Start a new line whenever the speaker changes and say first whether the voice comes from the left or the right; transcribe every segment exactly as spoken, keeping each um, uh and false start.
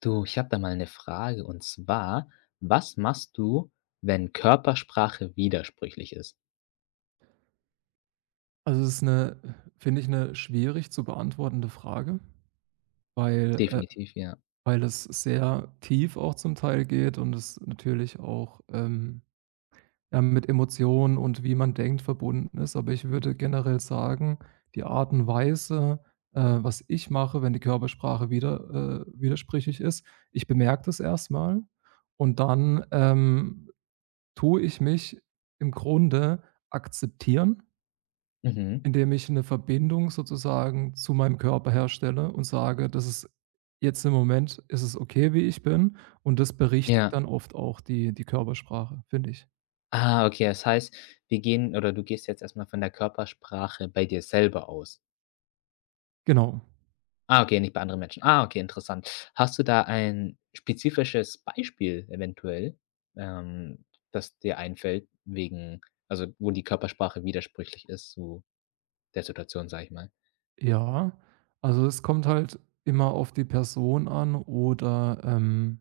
left: Du, ich habe da mal eine Frage und zwar: Was machst du, wenn Körpersprache widersprüchlich ist?
right: Also, es ist eine, finde ich, eine schwierig zu beantwortende Frage, weil äh,
left: Definitiv, ja.
right: weil es sehr tief auch zum Teil geht und es natürlich auch, ähm, ja, mit Emotionen und wie man denkt, verbunden ist. Aber ich würde generell sagen, die Art und Weise, äh, was ich mache, wenn die Körpersprache wieder äh, widersprüchlich ist, ich bemerke das erstmal und dann, ähm, tue ich mich im Grunde akzeptieren.
left: Mhm.
right: Indem ich eine Verbindung sozusagen zu meinem Körper herstelle und sage: „Das ist jetzt im Moment ist es okay, wie ich bin.“ Und das berichtigt
left: Ja.
right: dann oft auch die die Körpersprache, finde ich.
left: Ah, okay, das heißt, wir gehen oder du gehst jetzt erstmal von der Körpersprache bei dir selber aus.
right: Genau.
left: Ah, okay, nicht bei anderen Menschen. Ah, okay, interessant. Hast du da ein spezifisches Beispiel eventuell, ähm, das dir einfällt wegen also, wo die Körpersprache widersprüchlich ist zu der Situation, sag ich mal?
right: Ja, also, es kommt halt immer auf die Person an oder, ähm,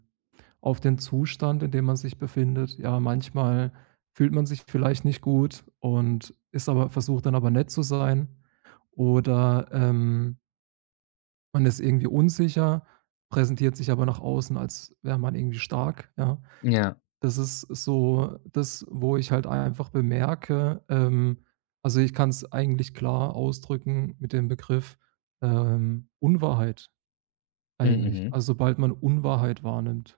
right: auf den Zustand, in dem man sich befindet. Ja, manchmal fühlt man sich vielleicht nicht gut und ist aber versucht dann aber nett zu sein oder, ähm Man ist irgendwie unsicher, präsentiert sich aber nach außen, als wäre man irgendwie stark, ja.
left: Ja.
right: Das ist so das, wo ich halt einfach bemerke, ähm also, ich kann es eigentlich klar ausdrücken mit dem Begriff, ähm, Unwahrheit
left: Mhm,
right: eigentlich.
left: mhm.
right: Also, sobald man Unwahrheit wahrnimmt.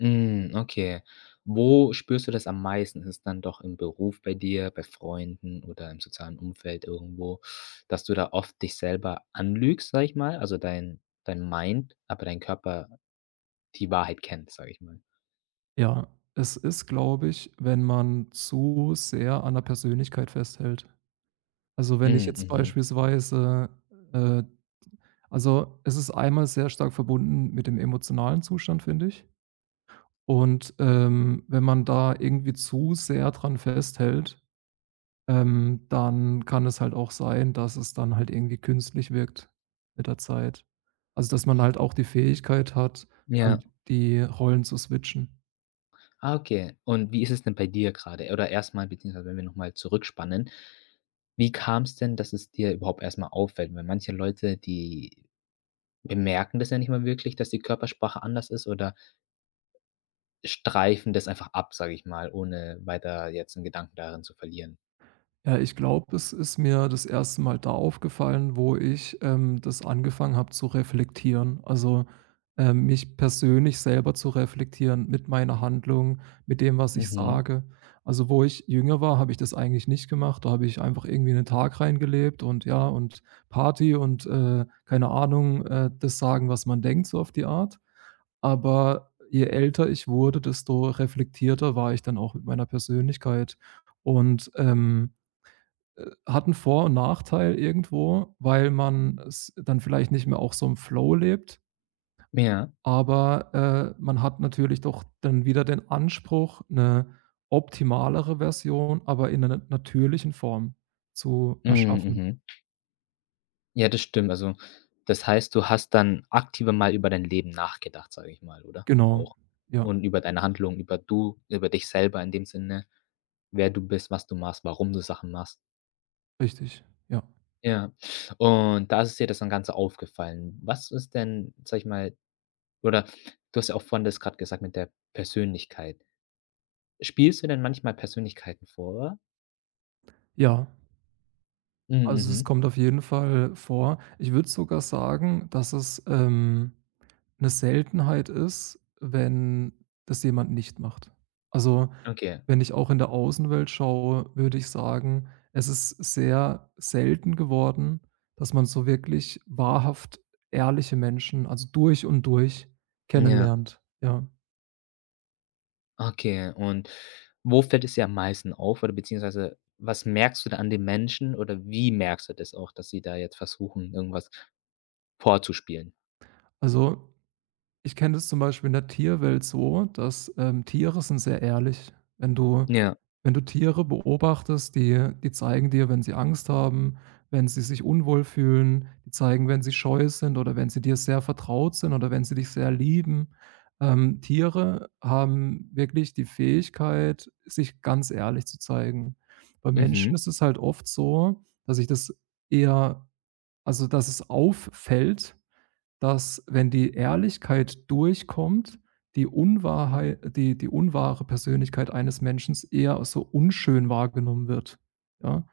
left: Hm, okay. Wo spürst du das am meisten? Ist es dann doch im Beruf bei dir, bei Freunden oder im sozialen Umfeld irgendwo, dass du da oft dich selber anlügst, sag ich mal, also dein dein Mind, aber dein Körper die Wahrheit kennt, sag ich mal?
right: Ja, es ist, glaube ich, wenn man zu sehr an der Persönlichkeit festhält. Also, wenn ich
left: Hm,
right: jetzt
left: mhm.
right: beispielsweise, äh Also, es ist einmal sehr stark verbunden mit dem emotionalen Zustand, finde ich. Und, ähm, wenn man da irgendwie zu sehr dran festhält, ähm, dann kann es halt auch sein, dass es dann halt irgendwie künstlich wirkt mit der Zeit. Also, dass man halt auch die Fähigkeit hat, ähm,
left: Ja.
right: die Rollen zu switchen.
left: Ah, okay. Und wie ist es denn bei dir gerade? Oder erstmal, beziehungsweise wenn wir noch mal zurückspannen, wie kam es denn, dass es dir überhaupt erstmal auffällt? Weil manche Leute, die bemerken das ja nicht mal wirklich, dass die Körpersprache anders ist oder streifen das einfach ab, sage ich mal, ohne weiter jetzt 'n Gedanken darin zu verlieren.
right: Ja, ich glaube, es ist mir das erste Mal da aufgefallen, wo ich, ähm, das angefangen habe zu reflektieren. Also, ähm, mich persönlich selber zu reflektieren mit meiner Handlung, mit dem, was ich
left: Mhm.
right: sage. Also, wo ich jünger war, habe ich das eigentlich nicht gemacht. Da habe ich einfach irgendwie einen Tag reingelebt und ja, und Party und, äh, keine Ahnung, äh, das sagen, was man denkt, so auf die Art. Aber je älter ich wurde, desto reflektierter war ich dann auch mit meiner Persönlichkeit. Und, ähm, äh, hat 'n Vor und Nachteil irgendwo, weil man s dann vielleicht nicht mehr auch so im Flow lebt,
left: Ja.
right: aber, äh, man hat natürlich doch dann wieder den Anspruch, eine optimalere Version, aber in einer natürlichen Form zu
left: Mhm,
right: erschaffen.
left: mhm. Ja, das stimmt. Also, das heißt, du hast dann aktiver mal über dein Leben nachgedacht, sage ich mal, oder?
right: Genau.
left: Auch.
right: Ja,
left: Und über deine Handlungen, über du über dich selber in dem Sinne, wer du bist, was du machst, warum du Sachen machst.
right: richtig. Ja.
left: Ja. Und da ist dir das dann Ganze aufgefallen. Was ist denn, sage ich mal oder du hast ja auch vorhin das grad gesagt mit der Persönlichkeit. Spielst du denn manchmal Persönlichkeiten vor?
right: Ja,
left: Mhm,
right: also, es
left: mhm.
right: kommt auf jeden Fall vor. Ich würde sogar sagen, dass es, ähm, 'ne Seltenheit ist, wenn das jemand nicht macht. Also,
left: Okay.
right: wenn ich auch in der Außenwelt schaue, würde ich sagen, es ist sehr selten geworden, dass man so wirklich wahrhaft ehrliche Menschen, also durch und durch
left: Ja,
right: kennenlernt, ja.
left: okay. Und wo fällt es dir am meisten auf oder beziehungsweise was merkst du da an den Menschen oder wie merkst du das auch, dass sie da jetzt versuchen, irgendwas vorzuspielen?
right: Also, ich kenne das zum Beispiel in der Tierwelt so, dass, ähm, Tiere sind sehr ehrlich Wenn du
left: Ja.
right: wenn du Tiere beobachtest, die die zeigen dir, wenn sie Angst haben, wenn sie sich unwohl fühlen, die zeigen, wenn sie scheu sind oder wenn sie dir sehr vertraut sind oder wenn sie dich sehr lieben. Ähm, Tiere haben wirklich die Fähigkeit, sich ganz ehrlich zu zeigen. Bei Menschen
left: Mhm.
right: ist es halt oft so, dass ich das eher also, dass es auffällt, dass, wenn die Ehrlichkeit durchkommt, die Unwahrhei die die unwahre Persönlichkeit eines Menschen eher so unschön wahrgenommen wird, ja?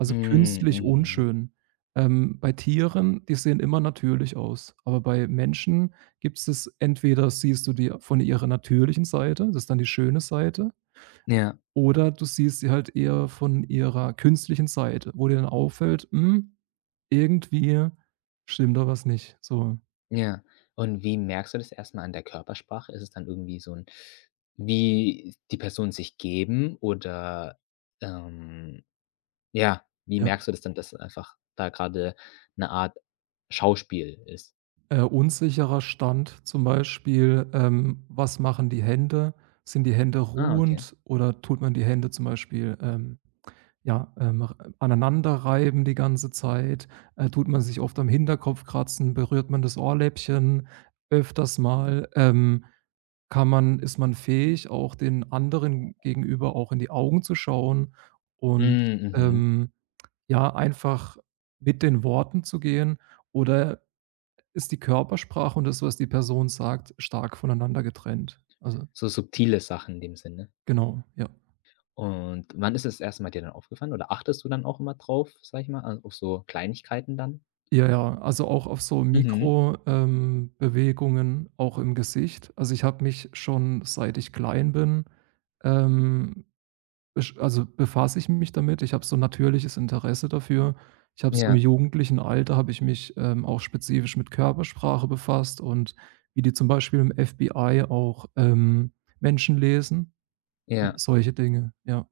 right: Also,
left: Hm,
right: künstlich
left: mhm.
right: unschön. Ähm, bei Tieren, die sehen immer natürlich aus, aber bei Menschen gibt's das entweder siehst du die von ihrer natürlichen Seite, das ist dann die schöne Seite,
left: Ja,
right: oder du siehst sie halt eher von ihrer künstlichen Seite, wo dir dann auffällt: „Hm, irgendwie stimmt da was nicht“, so.
left: ja. Und wie merkst du das erstmal an der Körpersprache? Ist es dann irgendwie so ein wie die Personen sich geben oder, ähm ja, wie
right: Ja.
left: merkst du das dann, dass einfach da gerade eine Art Schauspiel ist?
right: Äh, unsicherer Stand zum Beispiel, ähm, was machen die Hände? Sind die Hände
left: Ah, okay.
right: ruhend oder tut man die Hände zum Beispiel, ähm, ja, ähm, r- aneinander reiben die ganze Zeit? Äh, tut man sich oft am Hinterkopf kratzen? Berührt man das Ohrläppchen öfters mal? Ähm, kann man, ist man fähig, auch den anderen gegenüber auch in die Augen zu schauen und
left: Hm, mhm.
right: ähm, ja, einfach mit den Worten zu gehen? Oder ist die Körpersprache und das, was die Person sagt, stark voneinander getrennt. Also,
left: So subtile Sachen in dem Sinne.
right: genau, ja.
left: Und wann ist es das erste Mal dir dann aufgefallen oder achtest du dann auch immer drauf, sag ich mal, a auf so Kleinigkeiten dann?
right: Ja, ja, also auch auf so
left: Mhm.
right: Mikro, ähm, Bewegungen, auch im Gesicht. Also, ich habe mich schon, seit ich klein bin, ähm, besch also, befasse ich mich damit. Ich habe so 'n natürliches Interesse dafür. Ich habe so im
left: Ja,
right: jugendlichen Alter habe ich mich, ähm, auch spezifisch mit Körpersprache befasst und wie die zum Beispiel im F B I auch, ähm, Menschen lesen,
left: ja,
right: solche Dinge, ja.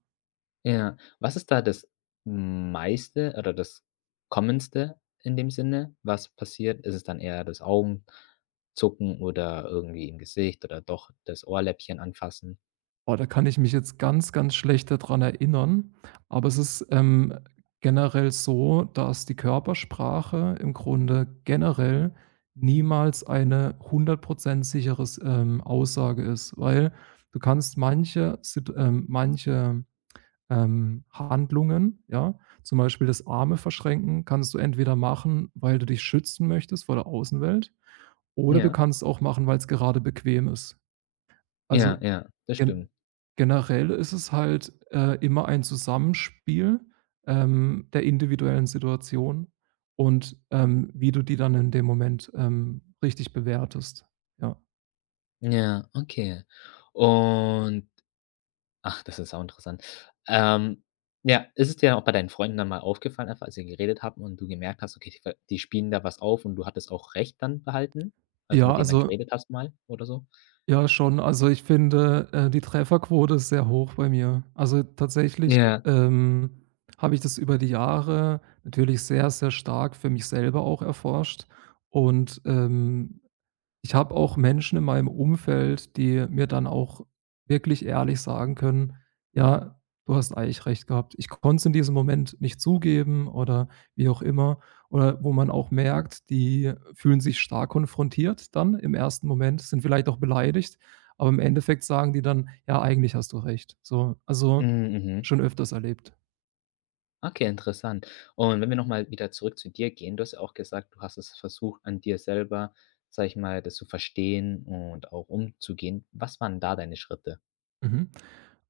left: ja. Was ist da das meiste oder das Commonste in dem Sinne, was passiert? Ist es dann eher das Augenzucken oder irgendwie im Gesicht oder doch das Ohrläppchen anfassen?
right: Boah, da kann ich mich jetzt ganz, ganz schlecht daran erinnern, aber es ist, ähm, generell so, dass die Körpersprache im Grunde generell niemals eine hundert sicheres, ähm, Aussage ist, weil du kannst manche Sit ähm, manche, ähm, Handlungen, ja, zum Beispiel das Arme verschränken, kannst du entweder machen, weil du dich schützen möchtest vor der Außenwelt, oder du
left: Ja,
right: kannst auch machen, weil es gerade bequem ist. Also
left: ja, ja, das
right: Gen
left: stimmt.
right: generell ist es halt, äh, immer ein Zusammenspiel, ähm, der individuellen Situation und, ähm, wie du die dann in dem Moment, ähm, richtig bewertest, ja.
left: Ja, okay. Und ach, das ist auch interessant. Ähm, ja, ist es dir auch bei deinen Freunden dann mal aufgefallen, einfach als ihr geredet habt und du gemerkt hast, okay, die ver die spielen da was auf und du hattest auch recht dann behalten? Also
right: Ja,
left: mit denen dann
right: also
left: geredet hast mal oder so?
right: ja schon. Also, ich finde, äh, die Trefferquote ist sehr hoch bei mir. Also, tatsächlich,
left: Ja.
right: ähm, habe ich das über die Jahre natürlich sehr, sehr stark für mich selber auch erforscht und, ähm Ich habe auch Menschen in meinem Umfeld, die mir dann auch wirklich ehrlich sagen können: „Ja, du hast eigentlich recht gehabt.“ Ich konnt's in diesem Moment nicht zugeben oder wie auch immer. Oder wo man auch merkt, die fühlen sich stark konfrontiert dann im ersten Moment, sind vielleicht auch beleidigt, aber im Endeffekt sagen die dann: „Ja, eigentlich hast du recht.“ So, also,
left: Mhm, mhm.
right: schon öfters erlebt.
left: Okay, interessant. Und wenn wir noch mal wieder zurück zu dir gehen, du hast ja auch gesagt, du hast es versucht, an dir selber, sage ich mal, das zu verstehen und auch umzugehen. Was waren da deine Schritte?
right: Mhm.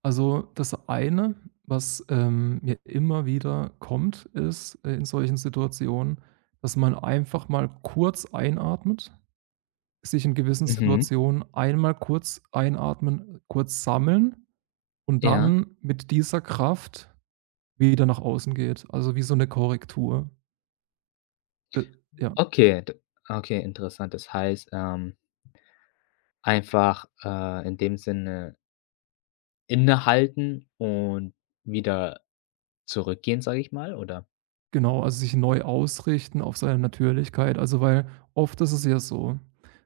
right: Also, das eine, was, ähm, mir immer wieder kommt, ist, äh, in solchen Situationen, dass man einfach mal kurz einatmet, sich in gewissen
left: Mhm.
right: Situationen einmal kurz einatmen, kurz sammeln und
left: Ja.
right: dann mit dieser Kraft wieder nach außen geht. Also, wie so eine Korrektur. D ja.
left: Okay, d okay, interessant. Das heißt, ähm einfach, äh, in dem Sinne innehalten und wieder zurückgehen, sage ich mal, oder?
right: Genau, also sich neu ausrichten auf seine Natürlichkeit. Also, weil oft ist es ja so,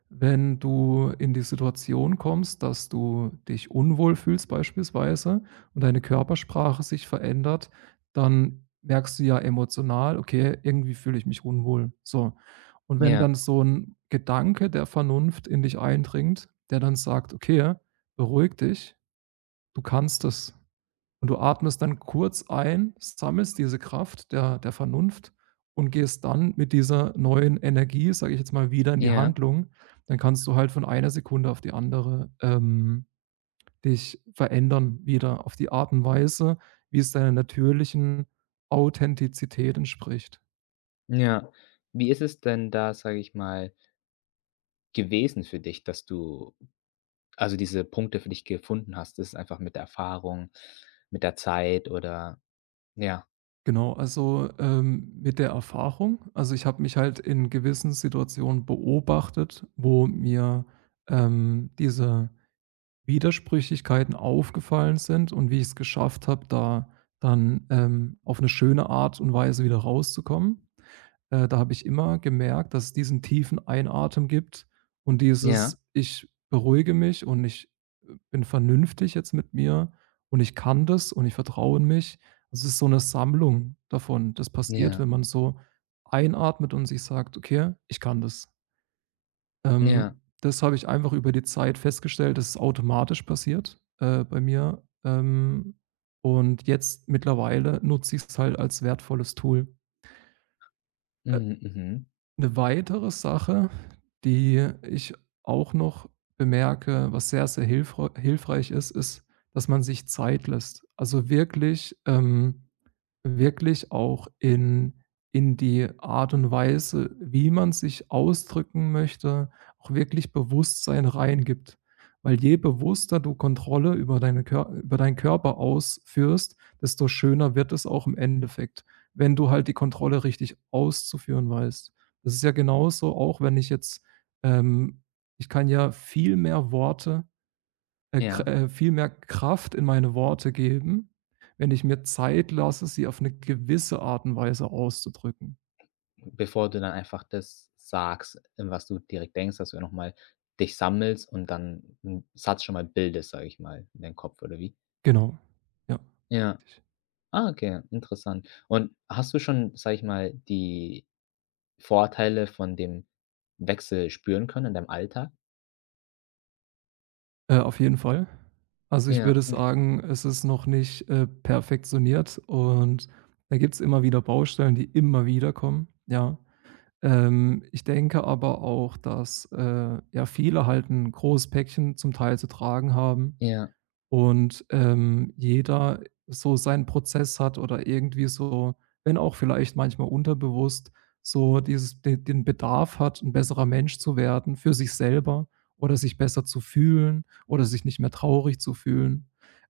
right: wenn du in die Situation kommst, dass du dich unwohl fühlst beispielsweise und deine Körpersprache sich verändert, dann merkst du ja emotional: „Okay, irgendwie fühle ich mich unwohl“, so. Und wenn
left: Ja,
right: dann so ein Gedanke der Vernunft in dich eindringt, der dann sagt: „Okay, beruhig dich, du kannst es.“ Und du atmest dann kurz ein, sammelst diese Kraft der der Vernunft und gehst dann mit dieser neuen Energie, sage ich jetzt mal, wieder in die
left: ja,
right: Handlung. Dann kannst du halt von einer Sekunde auf die andere, ähm, dich verändern wieder auf die Art und Weise, wie es deiner natürlichen Authentizität entspricht.
left: ja. Wie ist es denn da, sage ich mal, gewesen für dich, dass du also, diese Punkte für dich gefunden hast? Ist es einfach mit der Erfahrung, mit der Zeit oder ja,
right: Genau, also, ähm, mit der Erfahrung, also, ich habe mich halt in gewissen Situationen beobachtet, wo mir, ähm, diese Widersprüchlichkeiten aufgefallen sind und wie ich es geschafft habe, da dann, ähm, auf eine schöne Art und Weise wieder rauszukommen. Äh, da habe ich immer gemerkt, dass es diesen tiefen Einatmen gibt und
left: ja,
right: dieses: „Ich beruhige mich und ich, äh, bin vernünftig jetzt mit mir und ich kann das und ich vertraue in mich.“ Also, es ist so eine Sammlung davon. Das passiert,
left: ja,
right: wenn man so einatmet und sich sagt: „Okay, ich kann das.“
left: ja.
right: ähm, Das habe ich einfach über die Zeit festgestellt, dass es automatisch passiert, äh, bei mir. Ähm, und jetzt mittlerweile nutze ich es halt als wertvolles Tool.
left: Mhm, mhm.
right: Eine weitere Sache, die ich auch noch bemerke, was sehr, sehr hilfrei hilfreich ist, ist, dass man sich Zeit lässt. Also, wirklich ähm, wirklich auch in in die Art und Weise, wie man sich ausdrücken möchte, auch wirklich Bewusstsein reingibt. Weil je bewusster du Kontrolle über deine Kör über deinen Körper ausführst, desto schöner wird es auch im Endeffekt, wenn du halt die Kontrolle richtig auszuführen weißt. Das ist ja genauso, auch wenn ich jetzt ähm, ich kann ja viel mehr Worte äh, kr
left: Ja.
right: äh, viel mehr Kraft in meine Worte geben, wenn ich mir Zeit lasse, sie auf eine gewisse Art und Weise auszudrücken.
left: Bevor du dann einfach das sagst, in was du direkt denkst, dass du nochmal dich sammelst und dann einen Satz schon mal bildest, sage ich mal, in deinem Kopf oder wie?
right: Genau. Ja.
left: Ja. Ah, okay, interessant. Und hast du schon, sag ich mal, die Vorteile von dem Wechsel spüren können in deinem Alltag?
right: Äh, auf jeden Fall. Also, ich
left: Ja,
right: würde
left: hm,
right: sagen, es ist noch nicht, äh, perfektioniert und da gibt es immer wieder Baustellen, die immer wieder kommen, ja. Ähm, ich denke aber auch, dass, äh, ja, viele halt ein großes Päckchen zum Teil zu tragen haben
left: ja,
right: und, ähm, jeder so seinen Prozess hat oder irgendwie so, wenn auch vielleicht manchmal unterbewusst, so dieses de den Bedarf hat, ein besserer Mensch zu werden für sich selber oder sich besser zu fühlen oder sich nicht mehr traurig zu fühlen.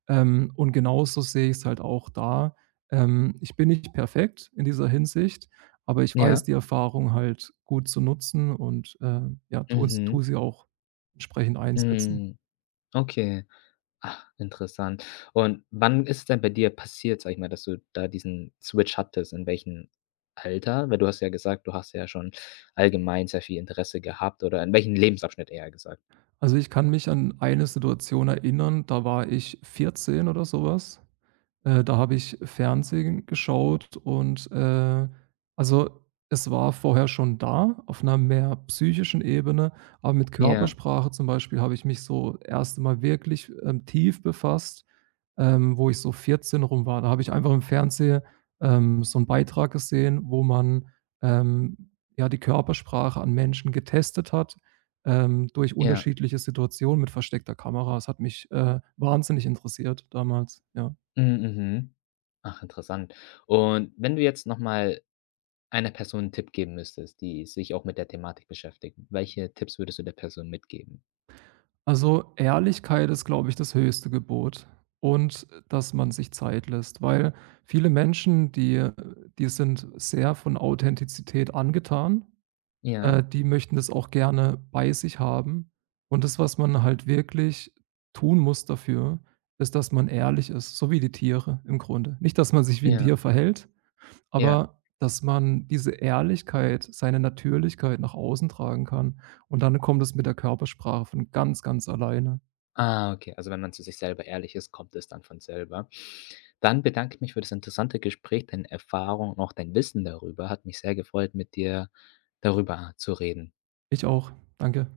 right: Ähm, und genauso sehe ich es halt auch da. Ähm, ich bin nicht perfekt in dieser Hinsicht, aber ich weiß
left: ja.
right: die Erfahrung halt gut zu nutzen und, äh, ja, tue es tue
left: Mhm.
right: sie auch entsprechend einsetzen.
left: Mhm. Okay. Ach, interessant. Und wann ist es denn bei dir passiert, sag ich mal, dass du da diesen Switch hattest? In welchem Alter? Weil du hast ja gesagt, du hast ja schon allgemein sehr viel Interesse gehabt oder in welchem Lebensabschnitt eher gesagt?
right: Also, ich kann mich an eine Situation erinnern, da war ich vierzehn oder sowas. Äh, da habe ich Fernsehen geschaut und, äh also, es war vorher schon da auf einer mehr psychischen Ebene, aber mit
left: Ja,
right: Körpersprache zum Beispiel habe ich mich so erst Mal wirklich, ähm, tief befasst, ähm, wo ich so vierzehn rum war. Da habe ich einfach im Fernseher, ähm, so einen Beitrag gesehen, wo man, ähm, ja, die Körpersprache an Menschen getestet hat, ähm, durch
left: ja.
right: unterschiedliche Situationen mit versteckter Kamera. Es hat mich, äh, wahnsinnig interessiert damals, ja.
left: Mhm, mhm. Ach, interessant. Und wenn du jetzt nochmal einer Person einen Tipp geben müsstest, die sich auch mit der Thematik beschäftigt, welche Tipps würdest du der Person mitgeben?
right: Also, Ehrlichkeit ist, glaube ich, das höchste Gebot und dass man sich Zeit lässt, weil viele Menschen, die äh, die sind sehr von Authentizität angetan.
left: Ja,
right: Äh, die möchten das auch gerne bei sich haben. Und das, was man halt wirklich tun muss dafür, ist, dass man ehrlich ist, so wie die Tiere im Grunde. Nicht, dass man sich wie ein
left: ja,
right: Tier verhält,
left: ja.
right: aber dass man diese Ehrlichkeit, seine Natürlichkeit nach außen tragen kann. Und dann kommt es mit der Körpersprache von ganz, ganz alleine.
left: Ah, okay. Also, wenn man zu sich selber ehrlich ist, kommt es dann von selber. Dann bedanke ich mich für das interessante Gespräch, deine Erfahrung und auch dein Wissen darüber. Hat mich sehr gefreut, mit dir darüber zu reden.
right: Ich auch. Danke.